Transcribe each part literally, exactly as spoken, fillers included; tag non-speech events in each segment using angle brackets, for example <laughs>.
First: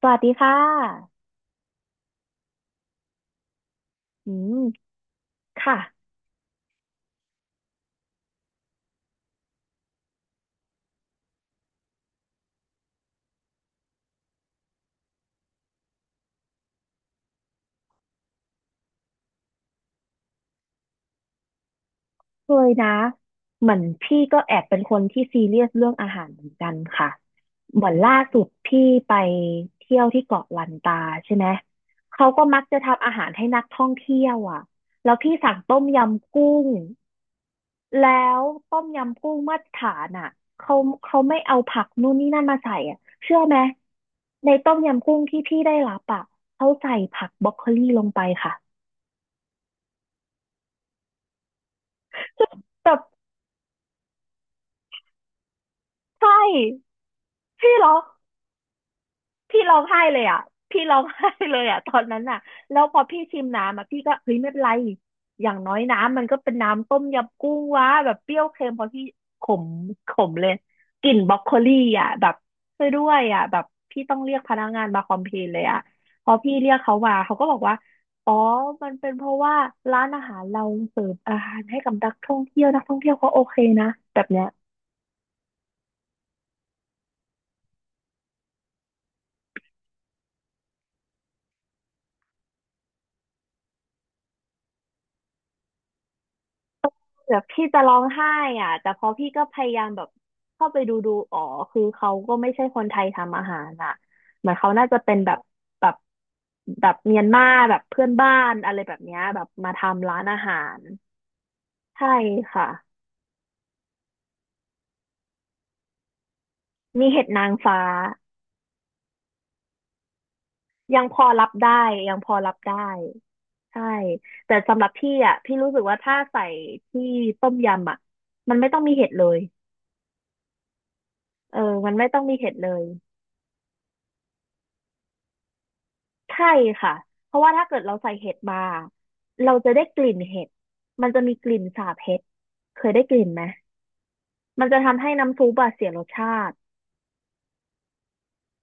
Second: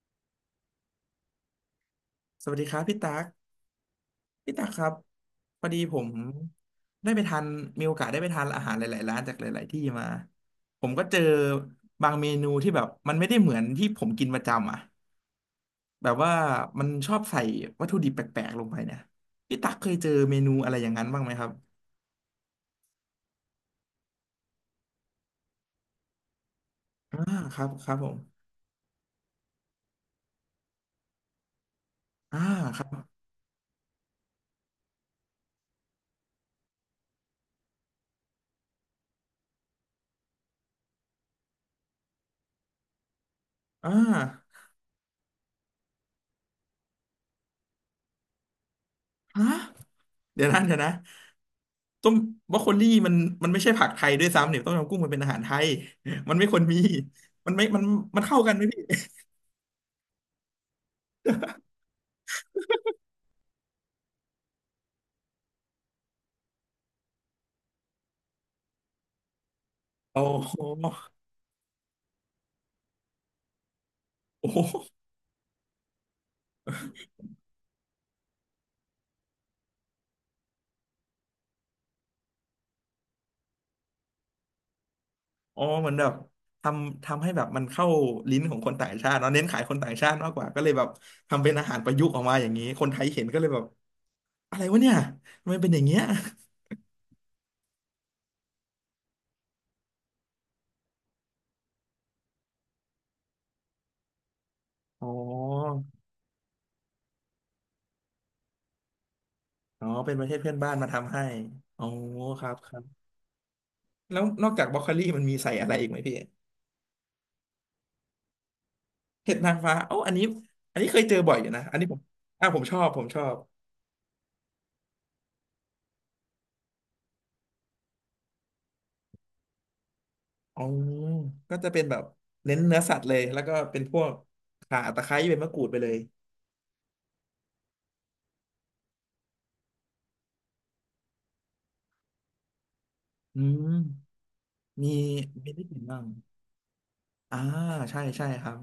สวัสดีค่ะสวัสดีครับพี่ตั๊กอืพี่มตั๊กครับพอค่ะดีผมได้ไปทานมีโอกาสได้ไปทานอาหารหลายๆร้านจากหลายๆที่มาผมก็เจอบางเมนูที่แบบมันไม่ได้เหมือนที่ผมกินประจำอ่ะแบบว่ามันชอบใส่วัตถุดิบแปลกๆลงไปเนี่ยพี่ตั๊กเคยเจอเมนูอะไรอย่างนั้นบ้างไหมครับเคยนะเหมือนพี่ก็แอบเป็นคนที่ซีเรียสเรื่องอาหารเหมือนกันค่ะอ่าครับเหคมือรันบผล่ามสุดพี่ไปเที่ยวที่เกาะลันตาใช่ไหมเขาอ่าก็มักจะครับทำอาหารให้นักท่องเที่ยวอ่ะแล้วพี่สั่งต้มยำกุ้งแล้วต้มยำกุ้งมาตรฐานอ่ะเขาเขาไม่เอาผักนู่นนี่นั่นมาใส่อ่ะเชื่อไหมอ่าในต้มยำกุ้งที่พี่ได้รับอ่ะเขาใส่ผักบรอกโคลีลงไปค่ะฮะ เดี๋ยวนะเดี๋ยวนะต้มบรอกโคลี่แบบมันมันไม่ใช่ผักไทยด้วยซ้ำเนี่ยต้มยำกุ้งมันเป็นอาหารไทยมัใช่ นไม่ควรมีมันไม่พี่มันร้องมันเข้ากันไหมพี่พี่ร้องไห้เลยอ่ะพี่ร้องไห้เลยอ่ะตอนนั้นอ่ะแล้วพอพี่ชิมน้ำอ่ะพี่ก็เฮ้ยไม่เป็นไรอย่างน้อยน้ำมันก็เป็นน้ำต้มยำกุ้งวะแบบเปรี้ยวเค็มพอพี่ขมขโอ้มเลยโหกลิ่นบรอกโคลี่อ่ะแบบช่วยด้วยอ่ะแบบพี่ต้องเรียกโอ้พโหนักงานมาคอมเพลนเลยอ่ะพอพี่เรียกเขามาเขาก็บอกว่าอ๋อมันเป็นเพราะว่าร้านอาหารเราเสิร์ฟอาหารให้กับนักท่องเที่ยวนักท่องเที่ยวเขาโอเคนะแบบเนี้ย อ๋อเหมือนแบบทำทำให้แบบมันเข้าลิ้นของคนต่างชาติเนาะเน้นขายคนต่างชาติมากกว่าก็เลยแบบทำเป็นอาหารประยุกต์ออกมาอย่างนี้คนไทยเห็นก็เลยแบบอะไรวะเนี่ยทำไมเป็นอย่างเงี้ยแบบพี่จะร้องไห้อ่ะแต่พอพี่ก็พยายามแบบเข้าไปดูดูอ๋อคือเขาก็ไม่ใช่คนไทยทำอาหารอ่ะเหมือนเขาน่าจะอ๋อเป็นแบบแบบแบบเมียนมาแบบเพื่อนบ้านอะไรแบบเนี้ยแบบมาอ๋อทำเป็นร้าปนระเทอาศเพื่อหานบ้านรมาทำให้อ๋อใช่ครับค่ะครับแล้วนอกจากบรอกโคลี่มันมีใส่อะไรอีกไหมพี่ มีเห็ดนางฟ้าเห็ดนางฟ้าโอ้าอันนี้อันนี้เคยัยงเจพออบ่อยอรัยู่บนะได้อันนี้ผมยังพออ่ารับผมชได้อบผมชอบใช่แต่สำหรับพี่อ่ะพี่รู้สึกว่าถ้าใส่ที่ต้มยำอ่ะมันไม่ต้องมีเห็ดเลยอ๋อก็เอจะอเป็นมันแบบไม่ต้องมีเห็ดเน้นเลเนื้อย สัตว์เลยแล้วก็เป็นพวกข่าตะไคร้เป็นมะกรูดไปเลยใช่ค่ะ เพราะว่าถ้าเกิดเราใส่เห็ดมาเราจะได้กลิ่นเห็ด มันจะมีกลิ่นสาบเห็ด เคยได้กลิ่นอืไหมมมันจะมีทำให้น้ำซุมีปได้อะกินเสียรบ้างสชาติ อ่าใช่ใช่ครับ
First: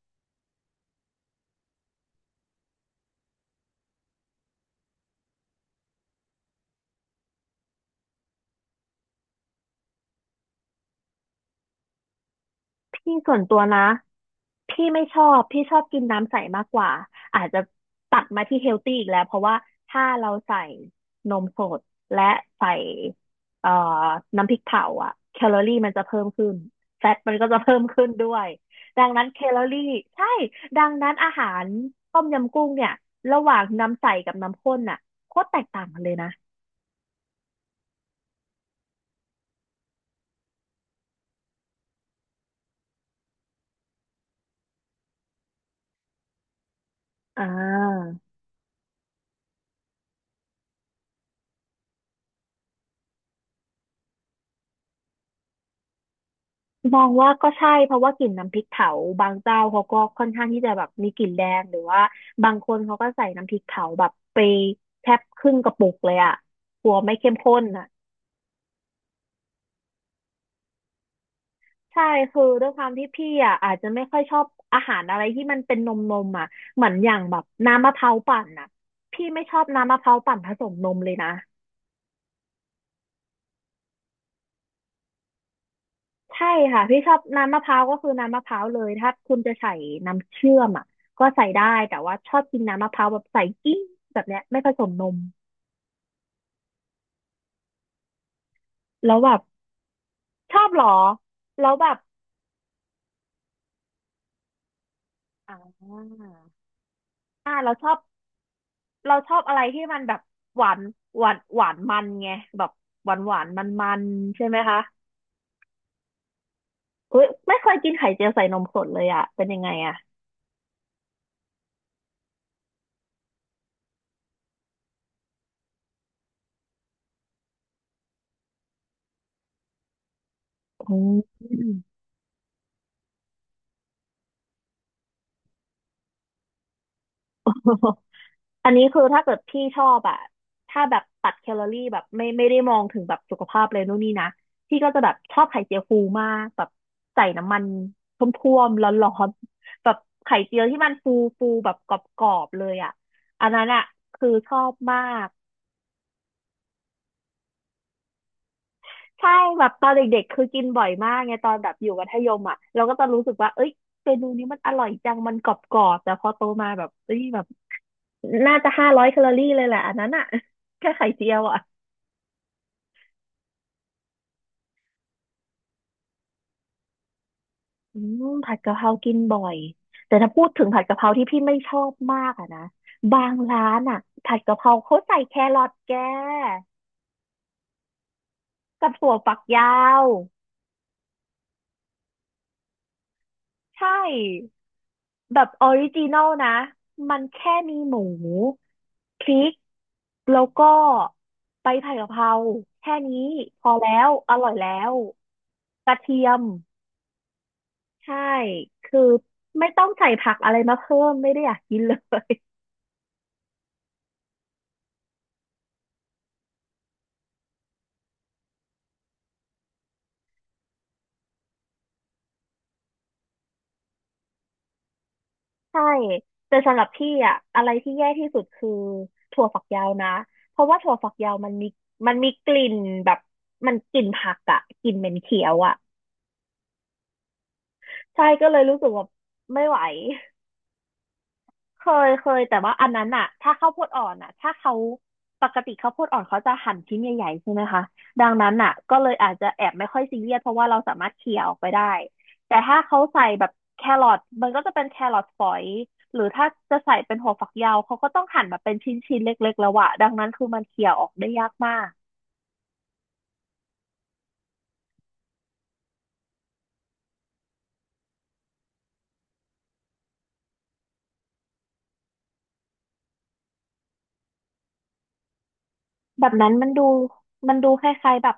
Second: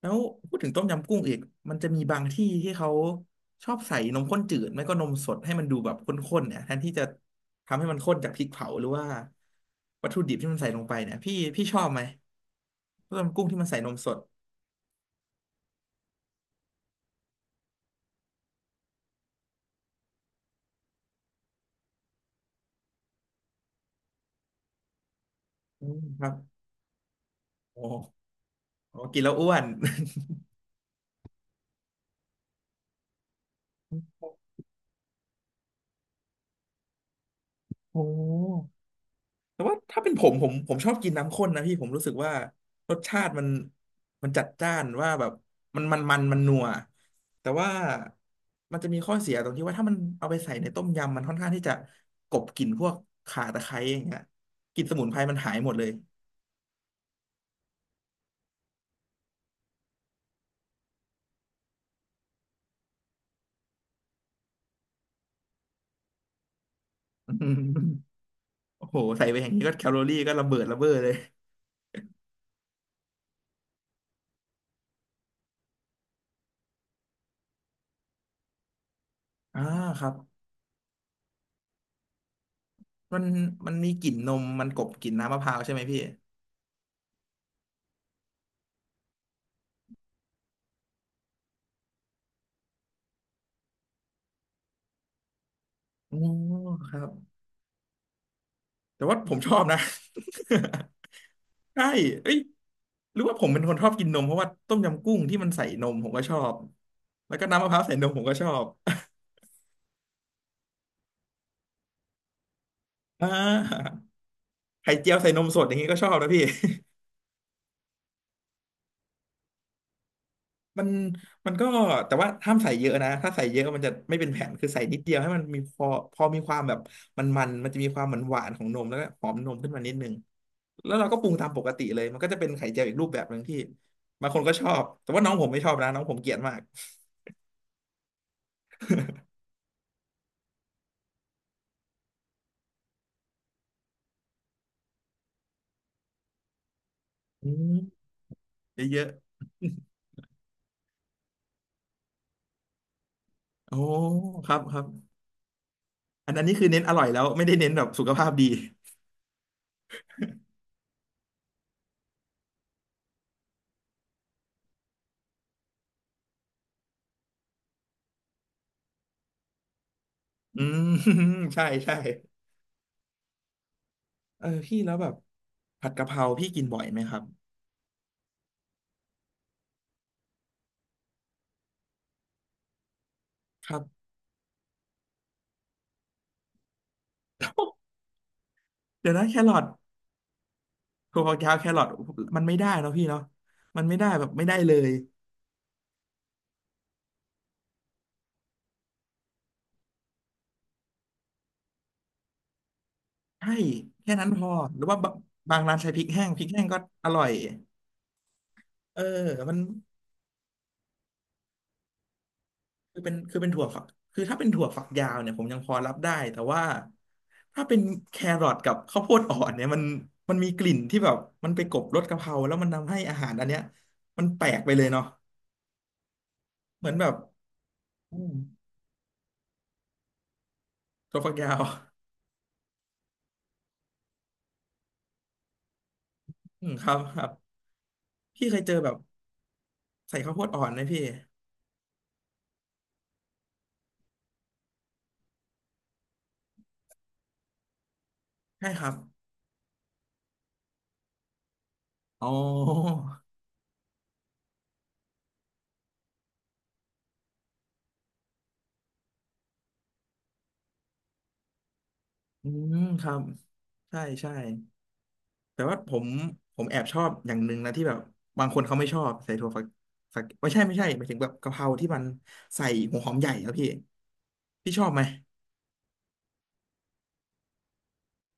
แล้วพูดถึงต้มยำกุ้งอีกมันจะมีบางที่ที่เขาชอบใส่นมข้นจืดไม่ก็นมสดให้มันดูแบบข้นๆเนี่ยแทนที่จะทำให้มันข้นจากพริกเผาหรือว่าวัตถุดิบที่มันใส่ลงไปเนี่ยพี่พี่ชอบไหมต้พี่มส่ยำวนกุ้งตัที่วมันใส่นะนมสดพี่ไม่ชอบพี่ชอบกินน้ำใสมากกว่าอาจจะตัดมาที่เฮลตี้อีกแล้วเพราะว่าถ้าเราใส่นมสดและใส่เอ่อน้ำพริกเผาอะแคลอรี่อืมันมจะเพิ่คมรับ ขึ้นแฟตมันก็จะเพิ่โอมขึ้นด้้วยโอ้ดังกินนั้นแล้วแคอ้วลอน รี่ใช่ดังนั้นอาหารต้มยำกุ้งเนี่ยระหว่างน้ำใสกั <laughs> บน้ำข้นน่ะโคตรแตกต่างกันเลยนะโอ้แต่ว่าถ้าเป็นผมผมผมชอบกินน้ำข้นนะพี่ผมรู้สึกว่ารสชาติมันมันจัดจ้านว่าแบบมันมันมันมันนัวอ่แต่ว่าา มันจะมีข้อเสียตรงที่ว่าถ้ามันเอาไปใส่ในต้มยำมันค่อนข้างที่จะกลบกลิ่นพวกข่าตะไคร้อย่างเงี้ยกลิ่นสมุนไพรมันหายหมดเลยมองว่าก็ใช่เพราะว่ากลิ่นน้ำพริกเผาบางเจ้าเขาก็ค่อนข้างที่จะแบบมีกลิ่นแรงหรือว่าบางคนเขาก็ใส่น้ำพริกเผาแบบไปแทบครึ่งกระปุกเลยอ่ะกลัวไม่เข้อืมข้นอ่ะมโอ้โหใส่ไปอย่างนี้ก็แคลอรี่ก็ระเบิดระเบ้อเลยใช่คือด้วยความที่พี่อ่ะอาจจะไม่ค่อยชอบอาหารอะไรที่มันเป็นนมนมอ่ะเหมือนอย่างแบบน้ำมะพร้าวปั่นอ่ะพี่ไม่ชออ่าบน้ำมะคพรัร้าบวปั่นผสมนมเลยนะ มันมันมีกลิ่นนมมันกลบกลิ่นน้ำมะพร้าวใช่ไหมพี่ใช่ค่ะพี่ชอบน้ำมะพร้าวก็คือน้ำมะพร้าวเลยถ้าคุณจะใส่น้ำเชื่อมอ่ะก็ใส่ได้แต่ว่าชอบกินน้ำมะพร้าวแบบใส่กิ้งแบบเนี้ยไม่ผสมนมโอ้ครับ แต่แล้ว่าวแบผมบชอบนะ ชอบเหร <laughs> อแล้วใช่แบบเอ้ยหรือว่าผมเป็นคนชอบกินนมเพราะว่าต้มยำกุ้งที่มันอ่ใส่นมผมก็าชอบแล้วก็อ่าน้ำมะเราพร้าวชอใส่บนมผมก็ชอบ เราชอบอะไรที่มันแบบหวานหวานหวานมันไงแบบหวาน <laughs> อ่หวานมันมัานๆใช่ไหมคะไข่เจียวใส่นมสดอย่างนี้ก็ชอบนะพี่ <laughs> เฮ้ยไม่เคยกินไข่เจียวใส่นมสดเลยอ่ะเป็นยังไงอ่ะมันมันก็แต่ว่าห้ามใส่เยอะนะถ้าใส่เยอะมันจะไม่เป็นแผ่นคือใส่นิดเดียวให้มันมีพอพอมีความแบบมันมันมันจะมีความหวานหวานของนมแล้วก็หอมนมขึ้นมานิดนึงแล้อืวเราก็ปรุงม ตามปกติเลยมันก็จะเป็นไข่เจียวอีกรูปแบบหนึ่งที่บางคนก็ชอบแต่ว่าน้องผมไม่ชอบนะน้องผมเกลียดมาก อันนี้คือถ้าเกิดพี่ชอบอะถ้าแบบตัดแคลอรี่แบบไม่ไม่ได้มองถึงแบบสุขภาพเลยนู่นนี่นะพี่ก็จะแบบชอบไข่เจียวฟูมากแบบใส่อืน้ำมันมท่วมๆเยร้อะอนๆแบบไข่เจียวที่มันฟูฟูแบบกรอบๆเลยอะอันนั้ๆนโอ้อะคือคชรัอบบครับมากอันอันนี้คือเน้นอร่อยแล้วไม่ได้เน้นแบบสุขภาพดีใช่แบบตอนเด็กๆคือกินบ่อยมากไงตอนแบบอยู่มัธยมอ่ะเราก็จะรู้สึกว่าเอ้ยเมนูนี้มันอร่อยจังมันกรอบๆแต่พอโตมาแบบเอ้ยแบบน่าจะห้าร้อยแคลอรี่เลยแหละอันนั้นอ่ะ <laughs> อืม แค่ไข่เจียว <laughs> อ่ะ ใช่ใช่เออพี่แล้วแบบผัดกะเพราพี่กินบ่อยไหมครับอืมผัดกะเพรากินบ่อยแต่ถ้าพูดถึงผัดกะเพราที่พี่ไม่ชอบมากอะนะบางร้าครันบ อะผัดกะเพราเขาใส่แครอทแก <laughs> กับถั่เดี๋ยววนะฝัแคกรอทยาวถั่วฝักยาวแครอทมันไม่ได้เนอะพี่เนาะใชมันไม่ได้แบบไม่่ได้เลยแบบออริจินอลนะมันแค่มีหมูพริกแล้วก็ใบผัดกะเพราแค่นี้ใช่พอแล้วแค่นั้นอพร่ออยแล้หรือวว่าบางบางร้านกใช้ระพริกเทีแห้ยงพมริกแห้งก็อร่อยใช่เอคืออมัน ไม่ต้องใส่ผักอะไรมาเพิ่มไม่ได้อยากกินเลย คือเป็นคือเป็นถั่วฝักคือถ้าเป็นถั่วฝักยาวเนี่ยผมยังพอรับได้แต่ว่าถ้าเป็นแครอทกับข้าวโพดอ่อนเนี่ยมันมันมีกลิ่นที่แบบมันไปกลบรสกะเพราแล้วมันทำให้อาหารอันเนี้ยมันแปลกไปเลยเนาะใช่แต่สำหรัเหบมือนแบพี่บอะอะไรที่แย่อืที่มสุดคือถั่วฝักยาวนะเพราะว่าถั่วฝักถั่วยาฝักวมัยานวมีมันมีกลิ่นแบบมันกลิ่นผักอะกลิ่นเหม็นเขียวอะอืมครับครับใช่ก็พี่เคเลยยเจอรู้สึแบกบว่าไม่ไหว ใส่ข้าวโพดอ่อนไหมพี่เคยเคยแต่ว่าอันนั้นอะถ้าข้าวโพดอ่อนอะถ้าเขาปกติข้าวโพดอ่อนเขาจะหั่นชิ้นใหญ่ๆใช่ไหมคะดังนั้นใช่อะครับก็เลยอาจจะแอบไม่ค่อยซีเรียสเพราะว่าเราสามารถเคี่ยออกไปได้อ๋อแต่ถ้าเขาใส่แบบแครอทมันก็จะเป็นแครอทฝอยหรือถ้าจะใส่เป็นหัวฝักยาวเขาก็ต้องหั่นแบบเป็นชิ้นๆเล็กๆแล้วอะดังนั้นคือมันเคี่ยออกได้ยากมากอืมครับใช่ใช่ แต่ว่าผมผมแอบชอบอย่างหนึ่งนะที่แบบบางคนเขาไม่ชอบใส่ถั่วฝักฝักไม่ใช่ไม่ใช่หมายถึงแบบกะเพราที่มันใส่หัวหอมใหญ่ครับพี่พี่ชอบไหม แบบนั้นมันดูมันดูคล้ายๆแบบ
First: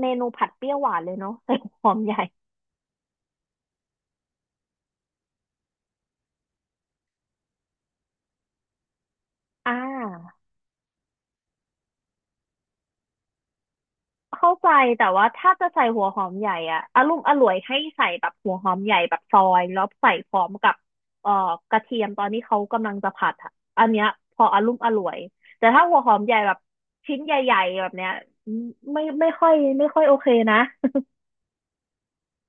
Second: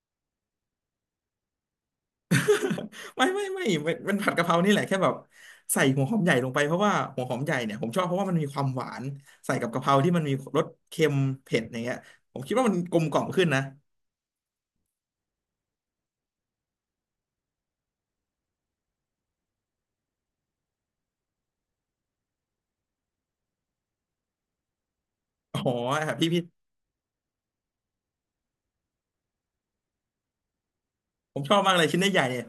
เมนูผัดเปรี้ยวหวานเลยเนาะใส่หอมใหญ่ <laughs> ไม่ไม่ไม่มันมันผัดกะเพรานี่แหละแค่แบบใส่หัวหอมใหญ่ลงไปเพราะว่าหัวหอมใหญ่เนี่ยผมชอบเพราะว่ามันมีความหวานใส่กับอ่กะเพราที่มันมีา รสเค็มเผ็ดอย่างเงี้ยผมคิดว่ามันกลมกล่อมขึ้นนะเข้าใจแต่ว่าถ้าจะใส่หัวหอมใหญ่อะอารมณ์อร่วยให้ใส่แบบหัวหอมใหญ่แบบซอยแล้วใส่พร้อมกับเอ่อกระเทียมตอนที่เขากำลังจะผัดอะอันเนี้ยพออารมณ์อร่วยอ๋อแต่ถ้าหัวหครัอบมพี่ใหญ่พี่แบบชิ้นใหญ่ๆแบบเนี้ยไม่ไม่ค่อยไม่ค่อยโอเคนะ ผมชอบมากเลยชิ้นใหญ่ๆเนี่ย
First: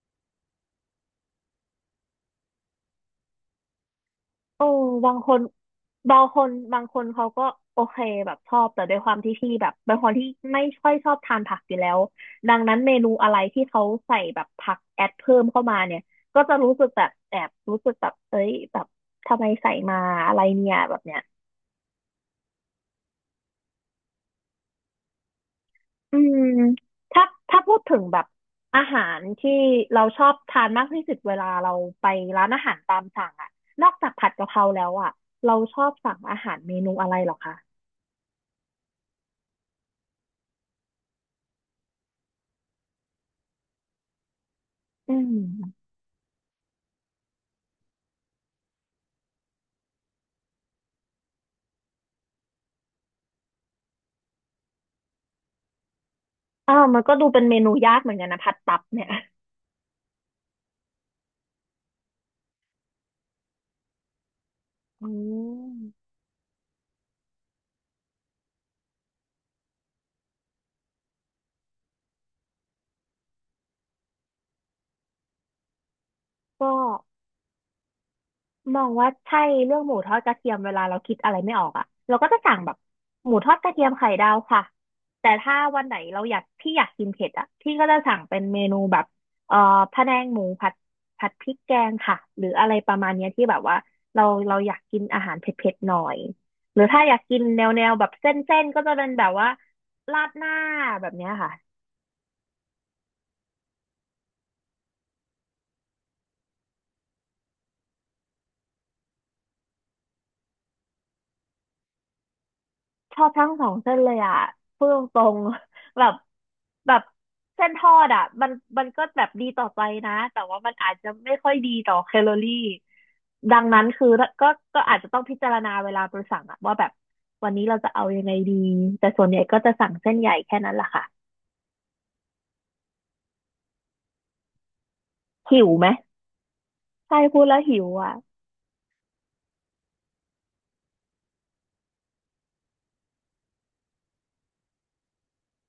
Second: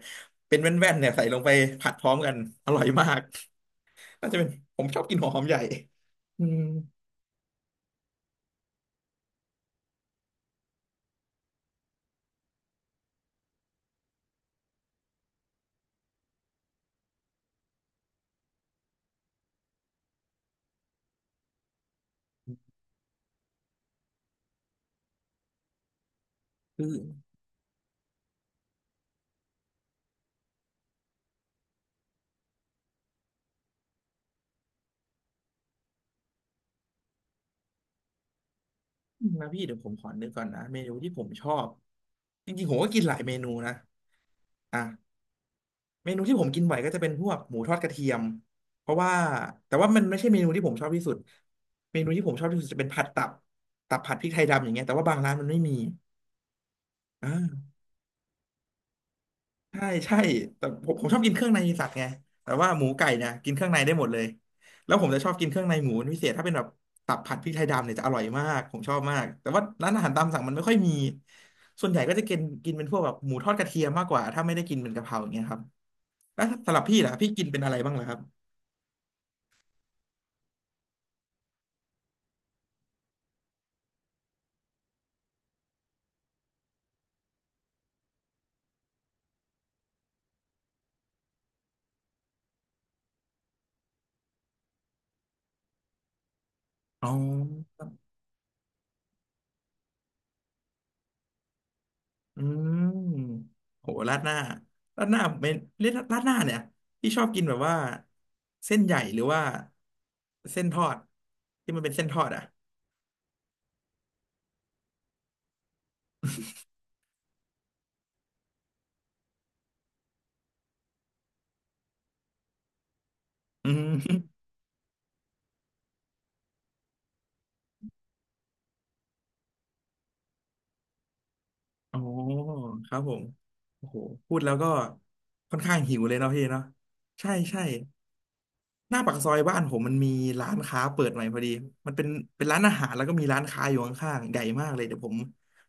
เป็นแว่นๆเนี่ยใส่ลงไปผัดพร้อมกันอร่อยมาก น่าจะเป็นโอ้ผมชอบบากิงนหัควหนอมใหญ่บางคอืนมบางคนเขาก็โอเคแบบชอบแต่ด้วยความที่พี่แบบเป็นคนที่ไม่ค่อยชอบทานผักอยู่แล้วดังนั้นเมนูอะไรที่เขาใส่แบบผักแอดเพิ่มเข้ามาเนี่ยก็จะรู้สึกแบบแอบรู้สึกแบบเอ้ยแบบทำไมใส่มาอะไรเนี่ยแบบเนี้ยอืมคือถ้าถ้าพูดถึงแบบอาหารที่เราชอบทานมากที่สุดเวลาเราไปร้านอาหารตามสั่งอะนอกจากผัดกะเพราแล้วอะเราชอบสั่งอาหารเมนูอะไรเหรอคะนะพี่เดี๋ยวผมขอนึกก่อนนะเมนูที่ผมชอบจริงๆผมก็กินหลายเมนูนะอ่ะอืม เมนูที่ผมกินบ่อยก็จะเป็นพวกหมูทอดกระเทียมเพราะว่าแต่ว่ามันไม่ใช่เมนูที่ผมชอบที่สุดเมนูที่ผมชอบที่สุดจะเป็นผัดตับตับผัดพริกไทยดำอย่างเงี้ยแต่ว่าบางร้านมันไม่มีอ้าวมันก็ดูเป็นเมอ่า นูยากเหมือนกันนะผัดตับเนี่ยใช่ใช่แต่ผมผมชอบกินเครื่องในสัตว์ไงแต่ว่าหมูไก่เนี่ยกินเครื่องในได้หมดเลยแล้วผอืมจะชอบกินเครื่องในหมูเป็มนพิเศษถ้าเป็นแบบตับผัดพริกไทยดำเนี่ยจะอร่อยมากผมชอบมากแต่ว่าร้านอาหารตามสั่งมันไม่ค่อยมีส่วนใหญ่ก็จะกินกินเป็นพวกแบบหมูทอดกระเทียมมากกว่าถ้าไม่ได้กินเป็นกะเพราอย่างเงี้ยครับแล้วก็สำหรับพี่ล่ะพี่กินเป็นอะไรบ้างเหรอครับมองว่าใช่เรื่องหมูทอดกระเทียมเวลาเราคิดอะไรไม่ออกอ่ะเราก็จะสั่งแบบหมูทอดกระเทียมไข่ดาวค่ะแต่ถ้าวันไหนเราอยากพี่อยากกินเผ็ดอ่ะพี่ก็จะสั่งเป็นเมนูแบบเอ่อพะแนงหมูผัดผัดพริกแกงค่ะหรืออะไรประมาณเนี้ยที่แบบว่าเราเราอยากกินอาหารเผ็ดๆหน่อยหรือถ้าอ๋อยากกินแนวอแนวแบบเส้นๆก็จะเป็นแบบว่าราดหน้าแบบเนี้ยค่ะ อืมโหราดหน้าราดหน้าเป็นเรียกราดหน้าเนี่ยพี่ชอบกินแบบว่าเส้นใหญ่หรือว่าเส้นทอดที่มันเป็นเส้นทอดอ่ะ ชอบทั้งสองเส้นเลยอ่ะพูดตรงๆ <laughs> แบบแบบเส้นทอดอ่ะมันมันก็แบบดีต่อใจนะ แต่ว่ามันอาจจะไม่ค่อยดีต่อแคลอรี่ ดังอืนั้นม คือ <laughs> ก็ก็อาจจะต้องพิจารณาเวลาไปสั่งอ่ะว่าแบบวันนี้เราจะเอายังไงดี แต่ส่วนใหญ่ก็จะสั่งเส้นใหญ่แค่นั้นแหละค่ะอ๋อครับผมโอ้โหพูดแล้วก็ค่อนหิวข้างไหมหิวเลยเนาะพี่เนาะใช่ใช่พูดแล้ใช่วหิวอ่ะหน้าปากซอยบ้านผมมันมีร้านค้าเปิดใหม่พอดีมันเป็นเป็นร้านอาหารแล้วก็มีร้านค้าอยู่ข้างๆใหญ่มากเลยเดี๋ยวผม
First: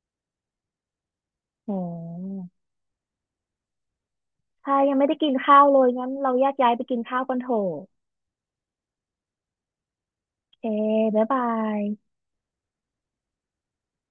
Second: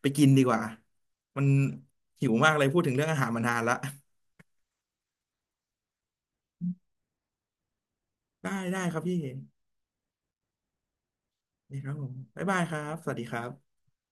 ไปกินดีกว่ามันโอ้หิวมากเลยพูดถึงเรื่องอาหารมานานละใช่ยังไม่ได้กินข้าวเลยงั้นเราแยกย้ายไปกินข้าวกันเถอะได้ได้ครับพี่โอเคบ๊ายบานี่ครับผยมบ๊ายบายครับสวัสดีครับ